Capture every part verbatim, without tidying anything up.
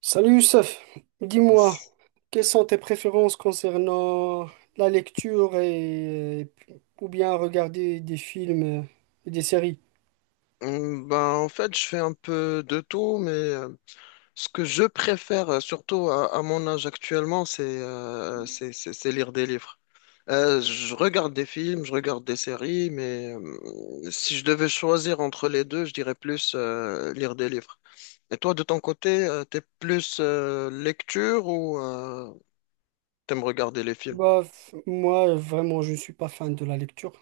Salut Youssef, dis-moi, S- quelles sont tes préférences concernant la lecture et ou bien regarder des films et des séries? Hmm, Ben, En fait, je fais un peu de tout, mais euh, ce que je préfère, euh, surtout à, à mon âge actuellement, c'est euh, c'est c'est- c'est lire des livres. Euh, je regarde des films, je regarde des séries, mais euh, si je devais choisir entre les deux, je dirais plus euh, lire des livres. Et toi, de ton côté, euh, t'es plus euh, lecture ou euh, t'aimes regarder les films? Bah, f- moi vraiment je ne suis pas fan de la lecture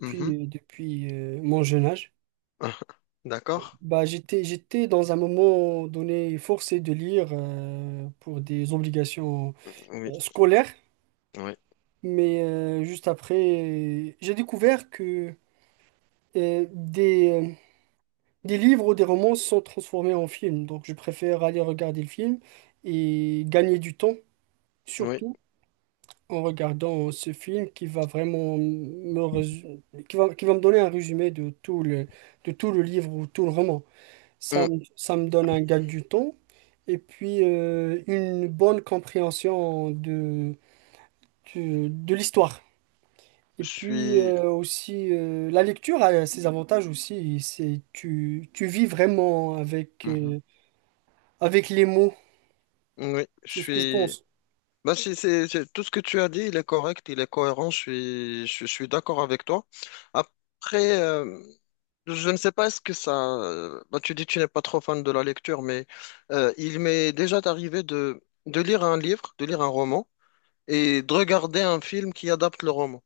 Mhm. depuis euh, mon jeune âge. D'accord? Bah, j'étais j'étais dans un moment donné forcé de lire euh, pour des obligations Oui, euh, scolaires, oui, mais euh, juste après j'ai découvert que euh, des euh, des livres ou des romans sont transformés en films, donc je préfère aller regarder le film et gagner du temps, oui. surtout en regardant ce film qui va vraiment me résu- qui va, qui va me donner un résumé de tout le, de tout le livre ou tout le roman. Hmm. Ça, me- ça me donne un gain du temps et puis euh, une bonne compréhension de, de, de l'histoire. Je Et puis suis... euh, aussi, euh, la lecture a ses avantages aussi, c'est tu, tu vis vraiment avec... euh, avec les mots, Oui, je c'est ce que je suis. pense. Bah, c'est, c'est- c'est- Tout ce que tu as dit, il est correct, il est cohérent, je suis, je, suis d'accord avec toi. Après, euh, je ne sais pas est-ce que ça. euh, Bah, tu dis que tu n'es pas trop fan de la lecture, mais euh, il m'est déjà arrivé de, de lire un livre, de lire un roman, et de regarder un film qui adapte le roman.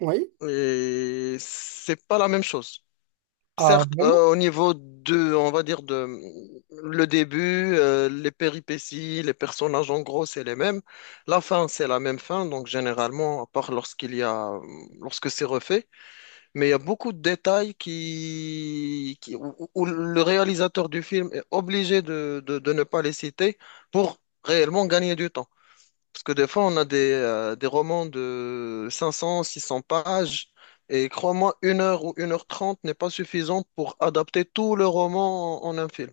Oui? Et c'est pas la même chose. Ah, Certes, vraiment? euh, au niveau de, on va dire de le début, euh, les péripéties, les personnages, en gros, c'est les mêmes. La fin, c'est la même fin, donc généralement, à part lorsqu'il y a, lorsque c'est refait, mais il y a beaucoup de détails qui, qui- où, où où le réalisateur du film est obligé de, de, de ne pas les citer pour réellement gagner du temps. Parce que des fois, on a des, euh, des romans de cinq cents, six cents pages, et crois-moi, une heure ou une heure trente n'est pas suffisante pour adapter tout le roman en, en un film.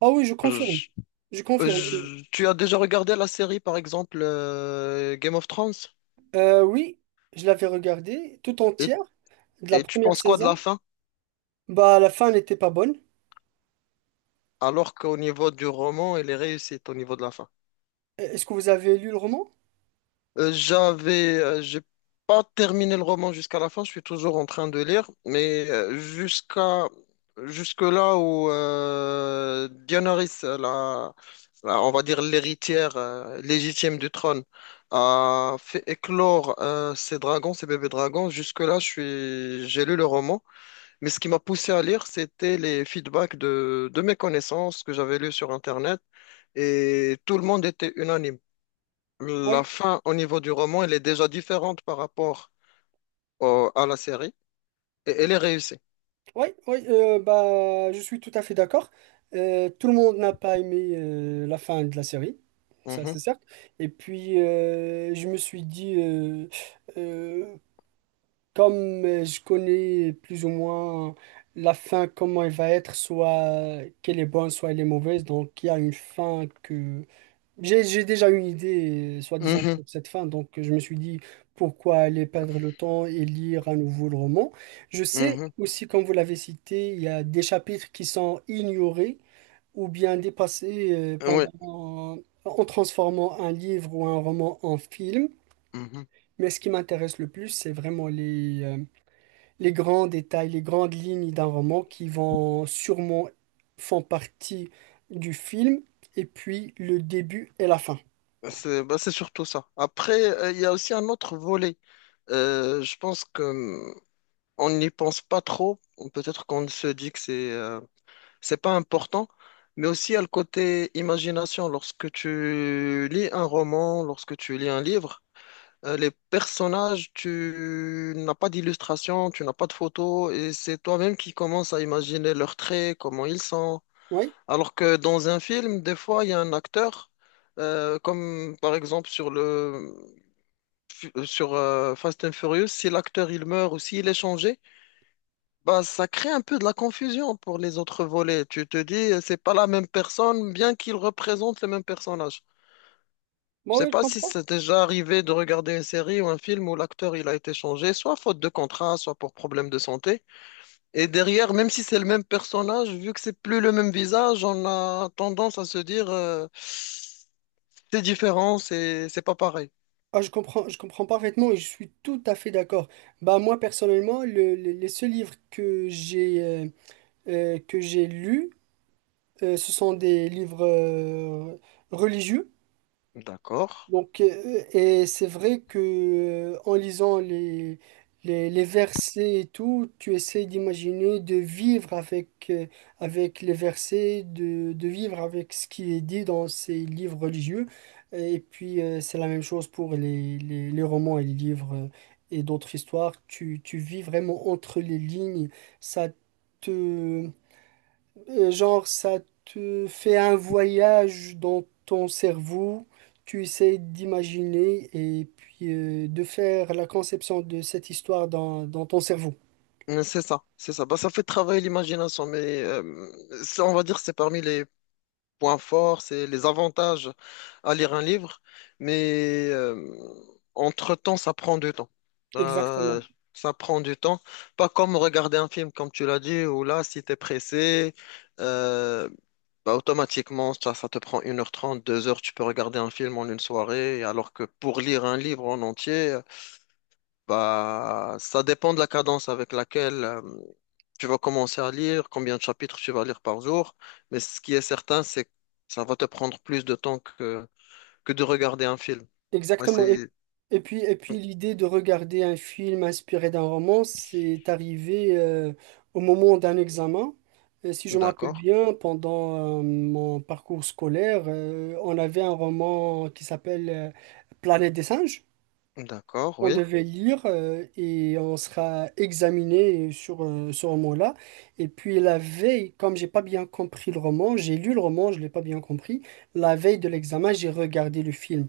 Ah oui, je confirme. Je- Je confirme. Je- tu as déjà regardé la série, par exemple, euh, Game of Thrones, Euh, oui, je l'avais regardé tout et, entière de la et tu première penses quoi de la saison. fin? Bah, la fin n'était pas bonne. Alors qu'au niveau du roman, elle est réussie au niveau de la fin. Euh, Est-ce que vous avez lu le roman? Euh, j'avais, euh, j'ai pas terminé le roman jusqu'à la fin, je suis toujours en train de lire, mais euh, jusqu'à jusque là où euh, Daenerys, euh, la, la- on va dire l'héritière euh, légitime du trône, a fait éclore euh, ses dragons, ses bébés dragons. Jusque là, je suis, j'ai lu le roman, mais ce qui m'a poussé à lire, c'était les feedbacks de de mes connaissances que j'avais lues sur Internet, et tout le monde était unanime. Oui, La fin au niveau du roman, elle est déjà différente par rapport au- à la série et elle est réussie. oui, oui. Euh, bah, je suis tout à fait d'accord. Euh, tout le monde n'a pas aimé euh, la fin de la série. Ça, c'est Mhm. certes. Et puis, euh, je me suis dit, euh, euh, Comme euh, je connais plus ou moins la fin, comment elle va être, soit qu'elle est bonne, soit elle est mauvaise, donc il y a une fin que... J'ai, j'ai déjà une idée, euh, soi-disant, Mhm. sur cette fin, donc je me suis dit, pourquoi aller perdre le temps et lire à nouveau le roman? Je sais Mhm. aussi, comme vous l'avez cité, il y a des chapitres qui sont ignorés ou bien dépassés euh, Oui. pendant... en transformant un livre ou un roman en film. Mhm. Mais ce qui m'intéresse le plus, c'est vraiment les, euh, les grands détails, les grandes lignes d'un roman qui vont sûrement font partie du film, et puis le début et la fin. C'est bah, c'est surtout ça. Après, euh, il y a aussi un autre volet. Euh, je pense que hum, on n'y pense pas trop. Peut-être qu'on se dit que c'est euh, c'est pas important, mais aussi il y a le côté imagination. Lorsque tu lis un roman, lorsque tu lis un livre, Euh, les personnages, tu n'as pas d'illustration, tu n'as pas de photos, et c'est toi-même qui commences à imaginer leurs traits, comment ils sont. Oui, Alors que dans un film, des fois, il y a un acteur, euh, comme par exemple sur le sur euh, Fast and Furious, si l'acteur il meurt ou s'il est changé, bah ça crée un peu de la confusion pour les autres volets. Tu te dis, euh, c'est pas la même personne, bien qu'il représente le même personnage. Je moi sais oui, je pas si comprends. c'est déjà arrivé de regarder une série ou un film où l'acteur il a été changé, soit faute de contrat, soit pour problème de santé. Et derrière, même si c'est le même personnage, vu que c'est plus le même visage, on a tendance à se dire euh, c'est différent, c'est c'est pas pareil. Ah, je comprends, je comprends parfaitement et je suis tout à fait d'accord. Bah moi personnellement, le- le- les seuls livres que j'ai euh, euh, que j'ai lus, euh, ce sont des livres euh, religieux. D'accord. Donc, euh, et c'est vrai que euh, en lisant les, les, les versets et tout, tu essaies d'imaginer de vivre avec, euh, avec les versets, de, de vivre avec ce qui est dit dans ces livres religieux. Et puis, euh, c'est la même chose pour les, les, les romans et les livres euh, et d'autres histoires. Tu, tu vis vraiment entre les lignes. Ça te, euh, Genre, ça te fait un voyage dans ton cerveau, tu essaies d'imaginer et puis euh, de faire la conception de cette histoire dans, dans ton cerveau. Mais C'est ça, c'est ça. Bah, ça fait travailler l'imagination, mais euh, ça, on va dire que c'est parmi les points forts, c'est les avantages à lire un livre, mais euh, entre-temps, ça prend du temps. Euh, Exactement. ça prend du temps. Pas comme regarder un film, comme tu l'as dit, où là, si tu es pressé, euh, bah, automatiquement, ça, ça te prend une heure trente, deux heures. Tu peux regarder un film en une soirée, alors que pour lire un livre en entier, bah, ça dépend de la cadence avec laquelle euh, tu vas commencer à lire, combien de chapitres tu vas lire par jour, mais ce qui est certain, c'est que ça va te prendre plus de temps que, que de regarder un film. Ouais, Exactement. Et, c'est... et puis, et puis l'idée de regarder un film inspiré d'un roman, c'est arrivé euh, au moment d'un examen. Et si je me rappelle D'accord, bien, pendant euh, mon parcours scolaire, euh, on avait un roman qui s'appelle euh, Planète des singes. d'accord, On oui, devait lire euh, et on sera examiné sur euh, ce roman-là. Et puis la veille, comme j'ai pas bien compris le roman, j'ai lu le roman, je l'ai pas bien compris. La veille de l'examen, j'ai regardé le film.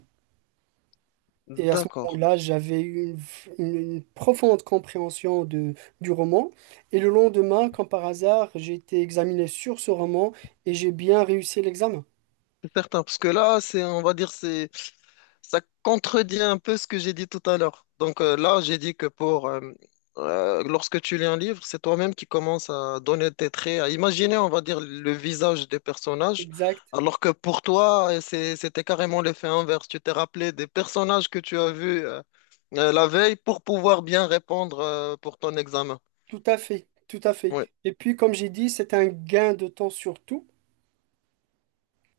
Et à ce d'accord. moment-là, j'avais eu une, f- une- une profonde compréhension de, du roman. Et le lendemain, comme par hasard, j'ai été examiné sur ce roman et j'ai bien réussi l'examen. C'est certain, parce que là, c'est, on va dire, c'est Ça contredit un peu ce que j'ai dit tout à l'heure. Donc euh, là, j'ai dit que pour euh, euh, lorsque tu lis un livre, c'est toi-même qui commences à donner tes traits, à imaginer, on va dire, le visage des personnages, Exact. alors que pour toi, euh, c'est- c'était carrément l'effet inverse. Tu t'es rappelé des personnages que tu as vus euh, euh, la veille pour pouvoir bien répondre euh, pour ton examen. Tout à fait. Tout à fait. Oui. Et puis, comme j'ai dit, c'est un gain de temps surtout.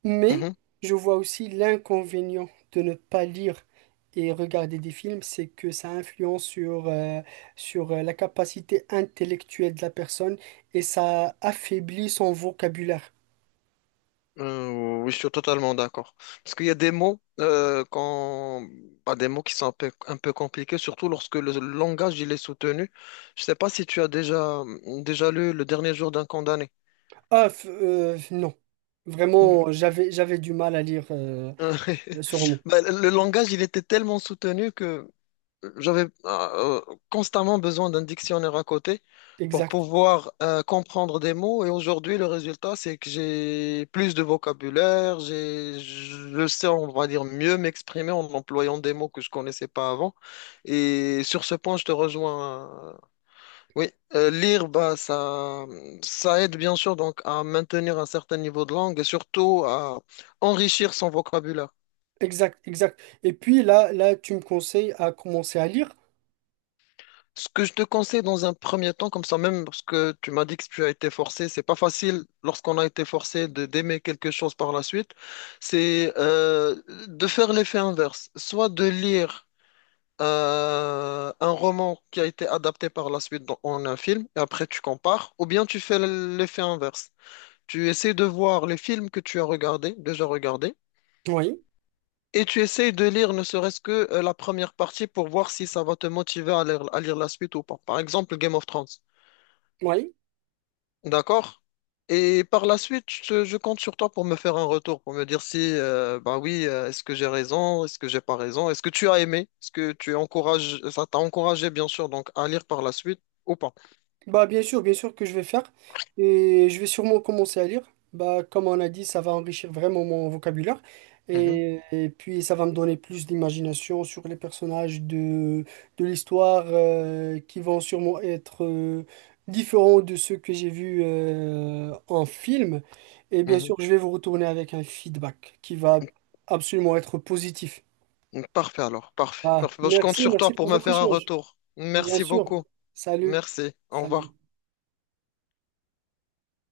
Mais je vois aussi l'inconvénient de ne pas lire et regarder des films, c'est que ça influence sur, euh, sur euh, la capacité intellectuelle de la personne et ça affaiblit son vocabulaire. Euh, oui, je suis totalement d'accord. Parce qu'il y a des mots, euh, quand... bah, des mots qui sont un peu, un peu compliqués, surtout lorsque le langage il est soutenu. Je ne sais pas si tu as déjà, déjà lu Le dernier jour d'un condamné. Ah, f- euh, non. Vraiment, j'avais, j'avais du mal à lire euh, ce roman. Bah, le langage, il était tellement soutenu que j'avais euh, constamment besoin d'un dictionnaire à côté pour Exact, pouvoir euh, comprendre des mots. Et aujourd'hui, le résultat, c'est que j'ai plus de vocabulaire, j'ai, je sais, on va dire, mieux m'exprimer en employant des mots que je connaissais pas avant. Et sur ce point, je te rejoins. euh, Oui, Euh, lire, bah, ça, ça aide bien sûr donc à maintenir un certain niveau de langue et surtout à enrichir son vocabulaire. exact, exact. Et puis là, là, tu me conseilles à commencer à lire. Ce que je te conseille dans un premier temps, comme ça même, parce que tu m'as dit que tu as été forcé, c'est pas facile lorsqu'on a été forcé de d'aimer quelque chose par la suite, c'est euh, de faire l'effet inverse, soit de lire euh, un roman qui a été adapté par la suite dans- en un film, et après tu compares, ou bien tu fais l'effet inverse. Tu essaies de voir les films que tu as regardés, déjà regardés, Oui, et tu essayes de lire ne serait-ce que euh, la première partie pour voir si ça va te motiver à lire, à lire la suite ou pas. Par exemple, Game of Thrones. oui. D'accord. Et par la suite, je, je compte sur toi pour me faire un retour, pour me dire si, euh, bah oui, euh, est-ce que j'ai raison, est-ce que j'ai pas raison, est-ce que tu as aimé, est-ce que tu encourages, ça t'a encouragé, bien sûr, donc à lire par la suite ou pas. Bah bien sûr, bien sûr que je vais faire et je vais sûrement commencer à lire. Bah comme on a dit, ça va enrichir vraiment mon vocabulaire Mhm, et, et puis ça va me donner plus d'imagination sur les personnages de, de l'histoire euh, qui vont sûrement être euh, différents de ceux que j'ai vus euh, en film. Et bien mhm. sûr, je vais vous retourner avec un feedback qui va absolument être positif. Donc, Parfait alors, parfait, Ah, parfait. Bon, je compte merci, sur merci toi pour pour me votre faire un échange. retour. Bien Merci sûr. beaucoup. Salut. Merci. Au Salut. revoir.